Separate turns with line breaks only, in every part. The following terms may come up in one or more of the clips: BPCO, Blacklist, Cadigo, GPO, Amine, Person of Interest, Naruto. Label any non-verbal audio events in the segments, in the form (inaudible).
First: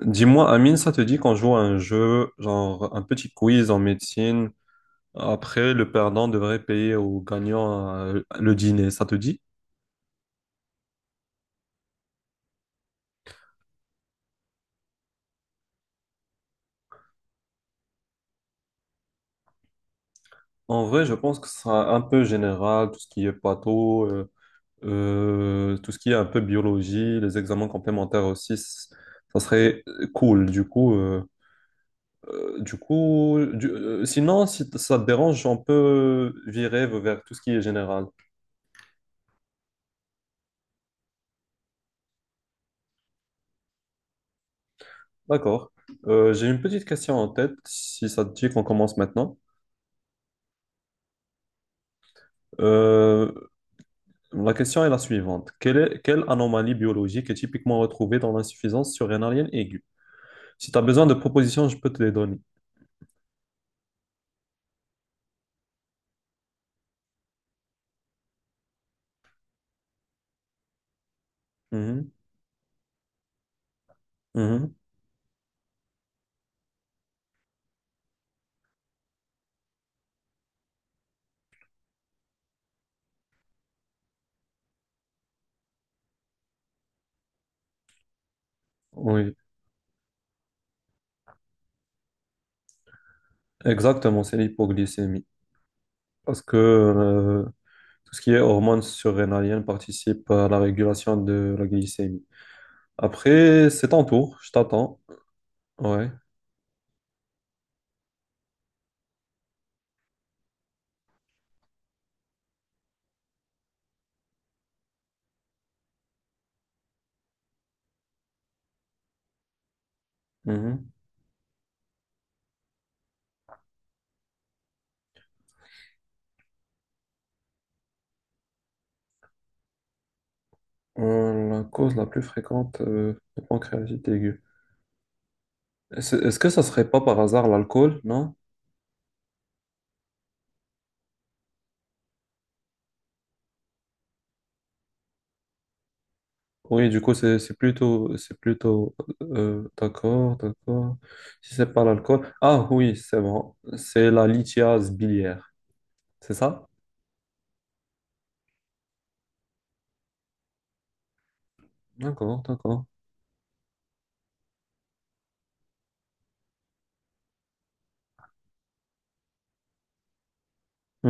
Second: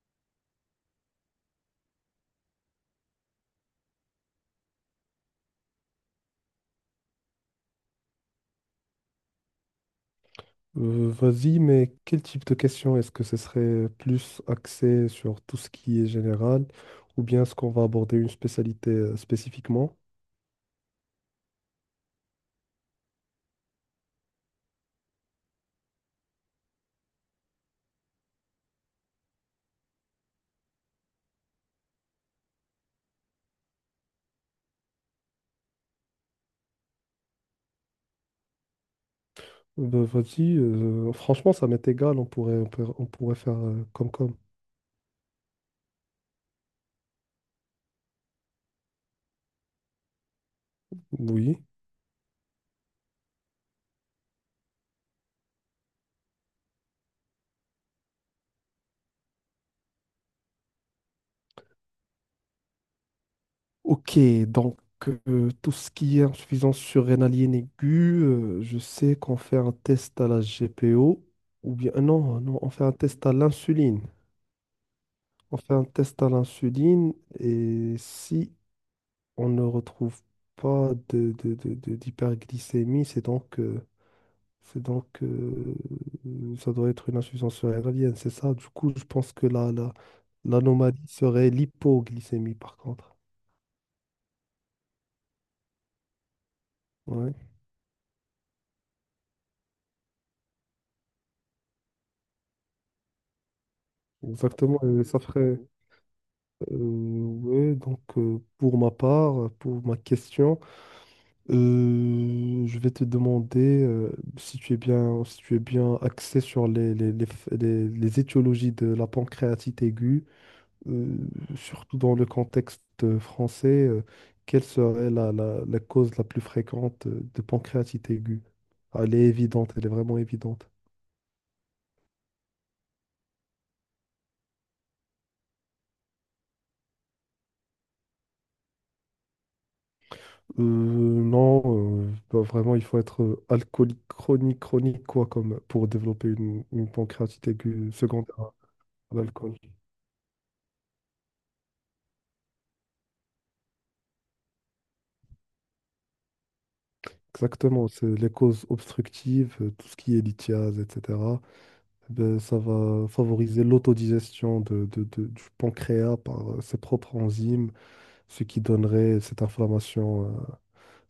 Dis-moi, Amine, ça te dit qu'on joue à un jeu, genre un petit quiz en médecine? Après, le perdant devrait payer au gagnant le dîner. Ça te dit?
Vas-y, mais quel type de question? Est-ce que ce serait plus axé sur tout ce qui est général ou bien est-ce qu'on va aborder une spécialité spécifiquement?
En vrai, je pense que ce sera un peu général, tout ce qui est patho, tout ce qui est un peu biologie, les examens complémentaires aussi. Ça serait cool. Du coup, du coup, du- sinon, si ça te dérange, on peut virer vers tout ce qui est général.
Vas-y, franchement, ça m'est égal, on pourrait, on pourrait, on pourrait faire comme comme.
D'accord. J'ai une petite question en tête, si ça te dit qu'on commence maintenant.
Oui.
Euh, la question est la suivante. Quelle anomalie biologique est typiquement retrouvée dans l'insuffisance surrénalienne aiguë? Si tu as besoin de propositions, je peux te les donner.
Ok, donc tout ce qui est insuffisance surrénalienne aiguë, je sais qu'on fait un test à la GPO, ou bien
Mhm,
non, non, on fait un test à l'insuline.
mhm.
On fait un test à l'insuline et si on ne retrouve pas d'hyperglycémie, c'est donc ça doit être une insuffisance cérébralienne, c'est ça. Du coup, je pense
Oui,
que l'anomalie serait l'hypoglycémie, par contre.
exactement, c'est l'hypoglycémie. Parce que
Ouais,
tout ce qui est hormones surrénaliennes participe à la régulation de la glycémie. Après, c'est ton tour, je
exactement.
t'attends.
Ça ferait.
Ouais.
Ouais, donc, Pour ma part, pour ma question, je vais te demander si tu es bien, si tu es bien axé sur les étiologies de la pancréatite aiguë.
Mhm.
euh, Surtout dans le contexte français, quelle serait la cause la plus fréquente de pancréatite aiguë? Ah, elle est évidente, elle est vraiment évidente.
La cause la plus fréquente de pancréatite aiguë. Est-ce que ça serait pas par hasard l'alcool, non?
Non, vraiment, il faut être alcoolique chronique, chronique, quoi, comme pour développer
Oui,
une
du coup, c'est
pancréatite
c'est
aiguë
plutôt,
secondaire
c'est plutôt,
à l'alcool.
d'accord, d'accord. Si c'est pas l'alcool. Ah oui, c'est bon. C'est la lithiase biliaire, c'est ça?
Exactement, c'est les causes obstructives, tout ce qui est lithiase, etc. Ben,
D'accord,
ça
d'accord.
va favoriser l'autodigestion du pancréas par ses propres enzymes. Ce qui donnerait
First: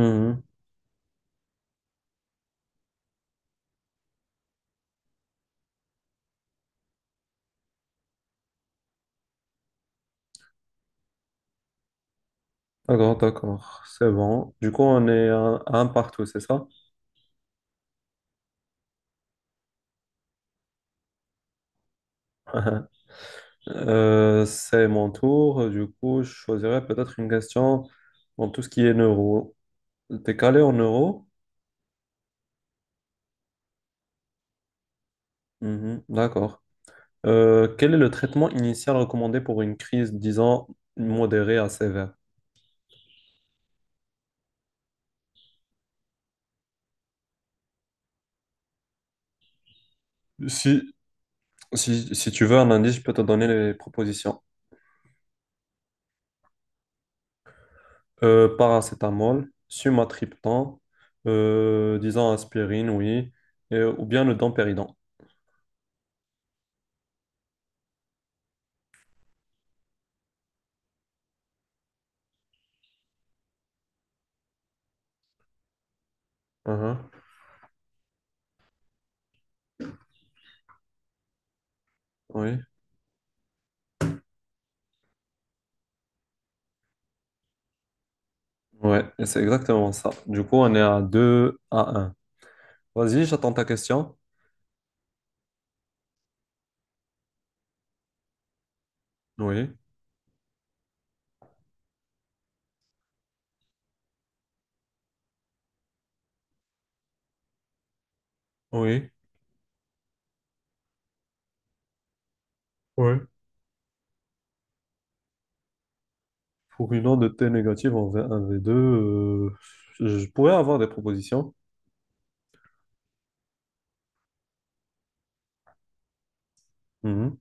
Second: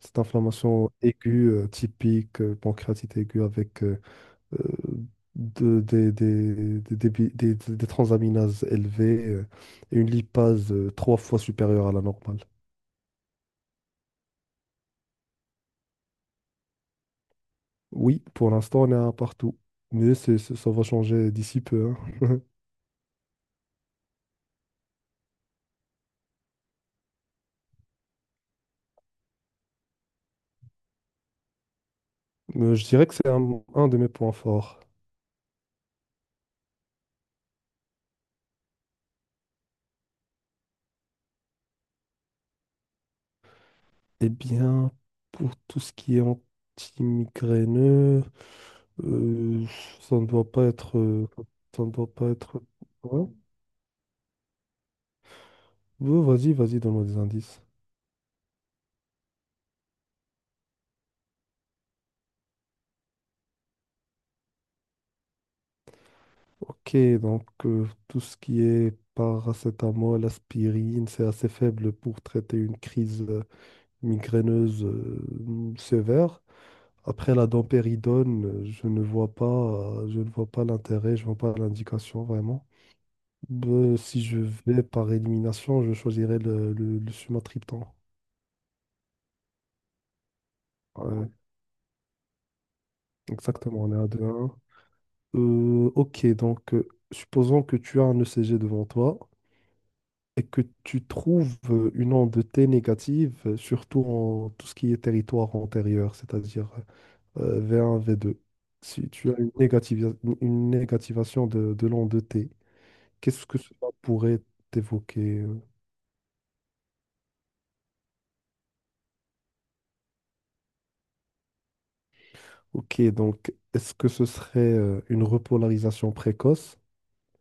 cette inflammation aiguë, typique, pancréatite aiguë avec euh, de- des, débi- des transaminases élevées et une lipase trois fois supérieure à la normale.
D'accord, d'accord. C'est bon. Du coup, on est un partout, c'est ça?
Oui, pour l'instant, on est à un partout, mais ça va changer d'ici peu, hein.
(laughs) C'est mon tour. Du coup, je choisirais peut-être une question dans tout ce qui est neuro. T'es calé en neuro?
Je dirais que c'est un de mes points forts.
Mhm, d'accord. Quel est le traitement initial recommandé pour une crise, disons, modérée à sévère?
Eh bien, pour tout ce qui est anti-migraineux, Euh, ça ne doit pas
Si,
être. Ça ne doit
si,
pas
si tu veux
être.
un indice, je peux te
Ouais.
donner les propositions.
Ouais, vas-y, vas-y, donne-moi des indices.
Paracétamol, sumatriptan, disons aspirine, oui, ou bien le dompéridon.
Ok, donc tout ce qui est paracétamol, aspirine, c'est assez faible pour traiter une crise migraineuse sévère.
Uhum,
Après la dompéridone, je ne vois pas, je ne vois pas l'intérêt, je ne vois pas l'indication
oui,
vraiment. Ben, si je vais par élimination, je choisirais le sumatriptan.
ouais, et c'est exactement ça. Du coup, on est à
Ouais,
2 à un. Vas-y, j'attends ta
exactement, on est à
question.
2. Ok, donc supposons que tu as un ECG devant toi
Oui,
et que tu trouves une onde T négative, surtout en tout ce qui est territoire antérieur, c'est-à-dire V1, V2.
oui,
Si tu as une une négativation de l'onde T,
oui.
qu'est-ce que cela pourrait t'évoquer?
Pour une onde de T négative en V1, V2, je pourrais avoir des propositions.
Ok, donc est-ce que ce serait une repolarisation précoce
Mhm,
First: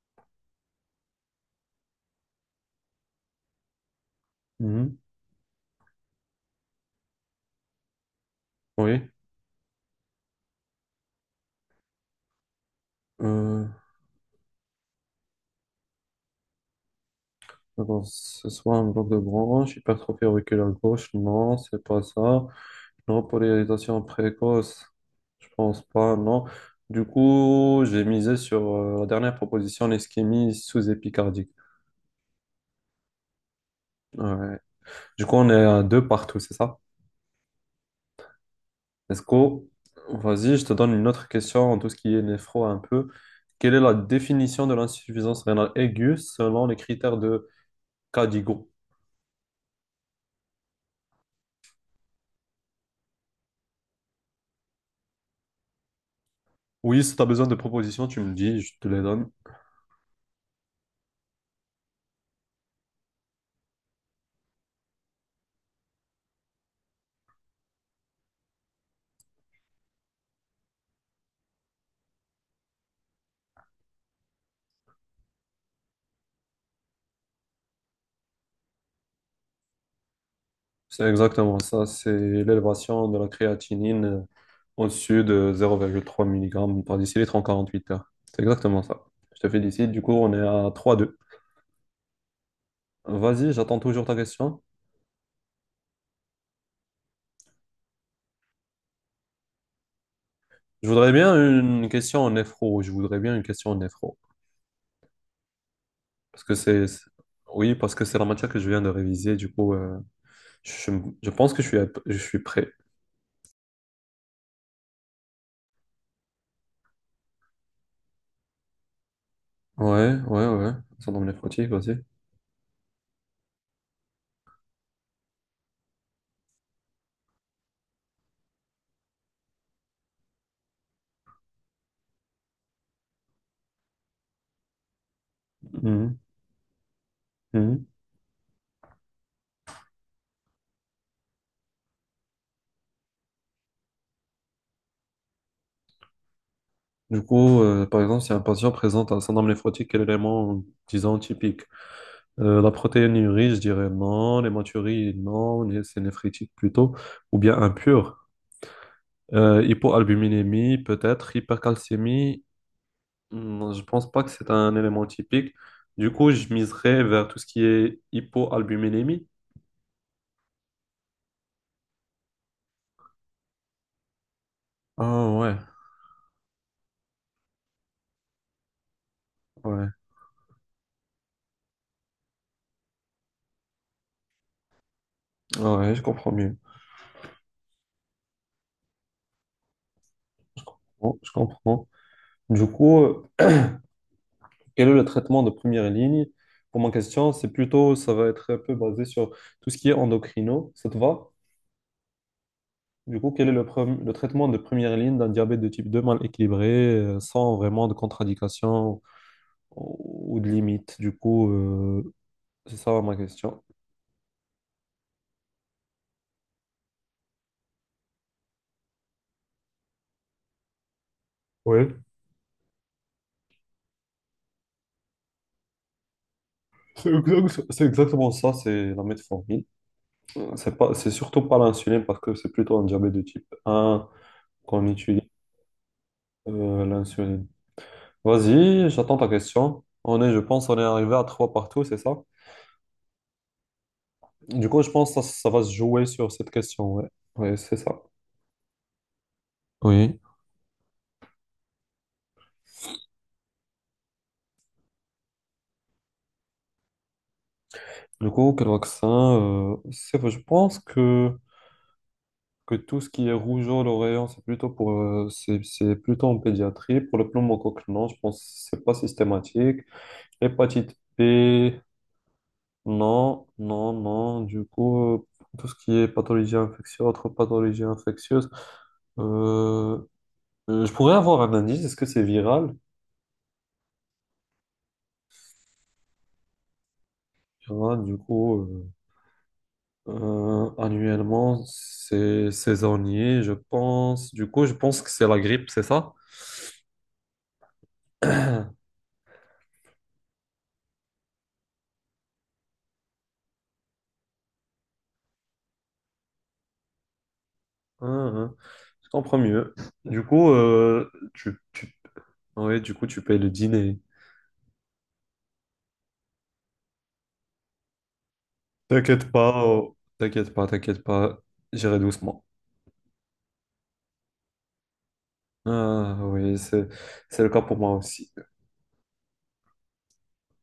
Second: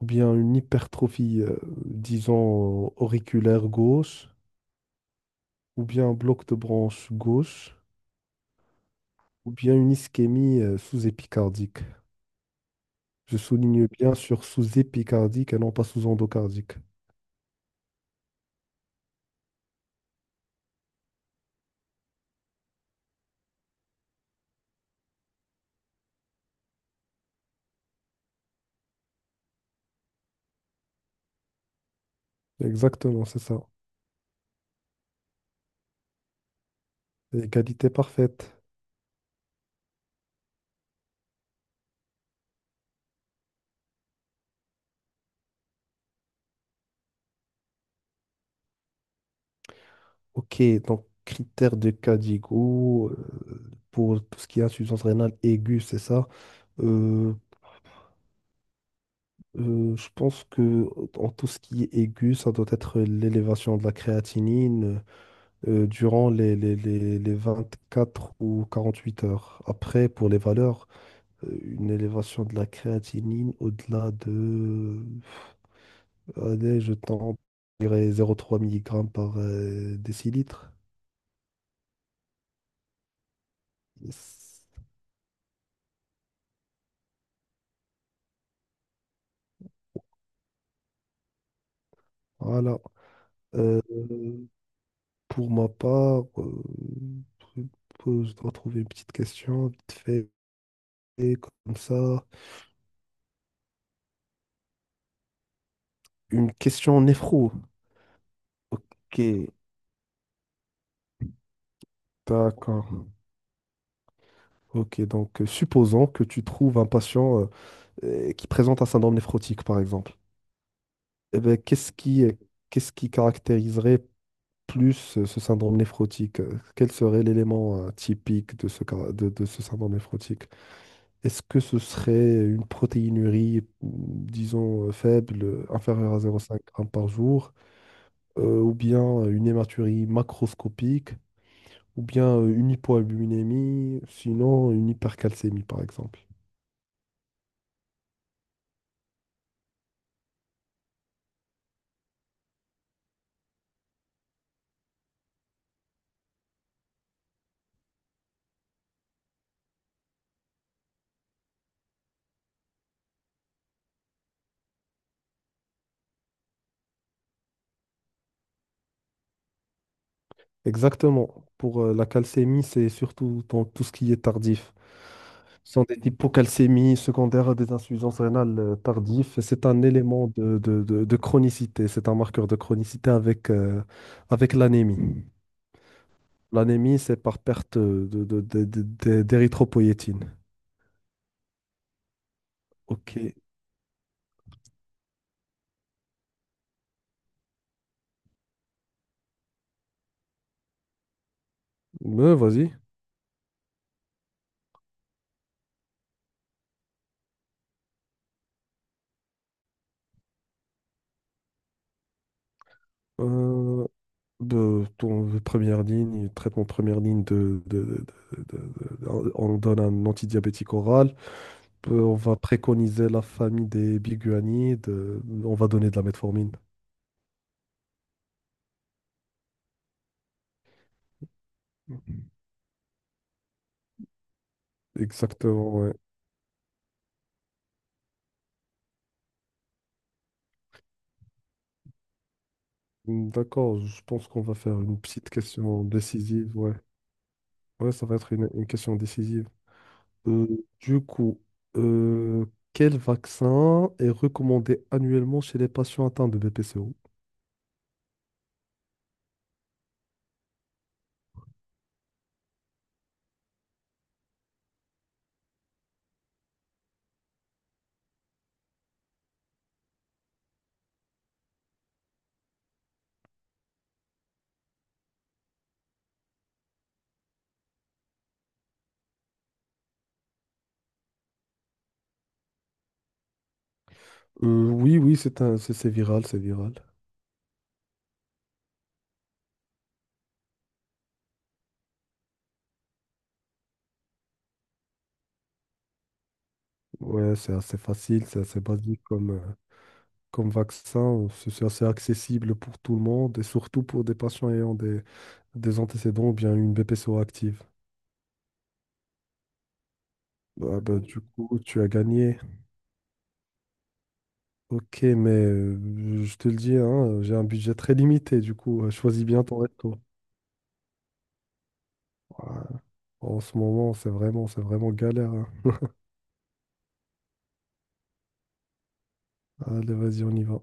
ou bien une hypertrophie, disons, auriculaire gauche
mhm,
ou bien un bloc de branche gauche?
oui.
Ou bien une ischémie sous-épicardique. Je
Euh,
souligne bien sur sous-épicardique et non pas sous-endocardique.
alors, ce soit un bloc de branche, hypertrophie auriculaire gauche, non, c'est pas ça. Non, polarisation précoce, je pense pas, non. Du coup, j'ai misé sur la dernière proposition, l'ischémie sous-épicardique.
Exactement, c'est ça.
Ouais. Du coup, on est à deux partout, c'est ça?
Égalité parfaite.
Est-ce que, vas-y, je te donne une autre question en tout ce qui est néphro un peu. Quelle est la définition de l'insuffisance rénale aiguë selon les critères de Cadigo?
Ok, donc critère de Cadigo pour tout ce qui est insuffisance rénale aiguë, c'est ça.
Oui, si tu as
Euh,
besoin de propositions, tu me dis, je te les donne.
je pense que en tout ce qui est aigu, ça doit être l'élévation de la créatinine durant les 24 ou 48 heures. Après, pour les valeurs, une élévation de la créatinine au-delà de, allez, je tente, je dirais 0,3 mg par décilitre.
C'est exactement ça, c'est l'élévation de la créatinine
Yes.
au-dessus de zéro virgule trois mg par décilitre en 48 heures. C'est exactement ça. Je te félicite, du coup on est à trois deux.
Voilà.
Vas-y, j'attends
Euh,
toujours ta question.
pour ma part, je je dois trouver une petite question vite fait,
Je voudrais bien
comme
une question
ça.
en néphro, je voudrais bien une question en néphro. Parce
Une
que c'est...
question
c'est-
néphro.
Oui, parce que c'est la matière que je viens de réviser,
Ok,
du coup je, je pense que je suis, je suis prêt.
d'accord. Ok, donc supposons que tu trouves un patient qui présente un syndrome néphrotique, par
Ouais,
exemple.
ouais, ouais. Syndrome
Eh ben,
néphrotique, vas-y.
qu'est-ce qui caractériserait plus ce syndrome néphrotique, quel serait l'élément typique de de ce syndrome néphrotique? Est-ce que ce serait une protéinurie, disons, faible, inférieure
Mhm,
à 0,5 g par jour,
mhm.
ou bien une hématurie macroscopique, ou bien une hypoalbuminémie, sinon une hypercalcémie, par exemple?
Du coup, par exemple, si un patient présente un syndrome néphrotique, quel élément, disons, typique? La protéinurie, je dirais non. L'hématurie, non. C'est néphritique plutôt. Ou bien impur. Hypoalbuminémie, peut-être. Hypercalcémie, hmm, je pense pas que c'est un élément typique. Du coup, je miserais vers tout ce qui est hypoalbuminémie.
Exactement. Pour la calcémie, c'est surtout dans tout ce qui est tardif.
Ah ouais,
Sont des hypocalcémies secondaires à des insuffisances rénales tardives. Et c'est un
ouais,
élément de chronicité, c'est un marqueur de chronicité avec, avec l'anémie.
ouais, je comprends mieux.
L'anémie, c'est par perte d'érythropoïétine.
Bon, je comprends. Du coup,
Ok.
quel est le traitement de première ligne? Pour ma question, c'est plutôt, ça va être un peu basé sur tout ce qui est endocrino. Ça te va?
Mais vas-y.
Du coup, quel est le, le traitement de première ligne d'un diabète de type 2 mal équilibré, sans vraiment de contradiction ou de limite? Du coup, c'est ça ma question.
Euh, de ton première ligne, traitement de première ligne de- on donne un antidiabétique oral.
Oui.
On va préconiser la famille des biguanides. On va donner de la metformine.
C'est exactement ça, c'est la metformine. C'est surtout pas l'insuline parce que c'est plutôt un diabète de type un qu'on utilise
Exactement, ouais.
l'insuline. Vas-y, j'attends ta question. On est, je pense, on est arrivé à trois partout, c'est ça?
D'accord, je pense qu'on va
Du
faire
coup, je
une
pense que ça,
petite
ça va se
question
jouer sur cette
décisive, ouais.
question, ouais. Ouais, c'est
Ouais,
ça.
ça va être une question décisive.
Oui.
Euh, du coup, euh, quel vaccin est recommandé annuellement chez les patients atteints de BPCO?
Du coup, quel vaccin? C'est- je pense que tout ce qui est rougeole aux rayons, c'est plutôt pour, c'est plutôt en pédiatrie. Pour le pneumocoque, non, je pense que c'est pas systématique. Hépatite B, non, non, non. Du coup, tout ce qui est pathologie infectieuse, autre pathologie infectieuse. euh, je pourrais avoir un indice, est-ce que c'est viral?
Oui, oui, c'est viral, c'est viral.
Il y en a, annuellement, c'est saisonnier, je pense. Du coup, je pense que c'est la grippe, c'est ça?
Ouais, c'est assez facile, c'est assez basique comme, comme vaccin. C'est assez accessible pour tout le monde et surtout pour des patients ayant des antécédents ou bien une BPCO active.
Hein, hein. Je comprends mieux. Du coup,
Bah, bah, du coup, tu as
tu...
gagné.
Ouais, du coup, tu payes le dîner.
Ok, mais je te le dis, hein, j'ai un budget très limité, du coup, choisis
T'inquiète
bien ton
pas,
resto.
oh, t'inquiète pas, t'inquiète pas, j'irai doucement.
Ouais, en ce moment, c'est vraiment galère, hein.
Ah oui, c'est le cas pour moi aussi.
Allez, vas-y, on y va.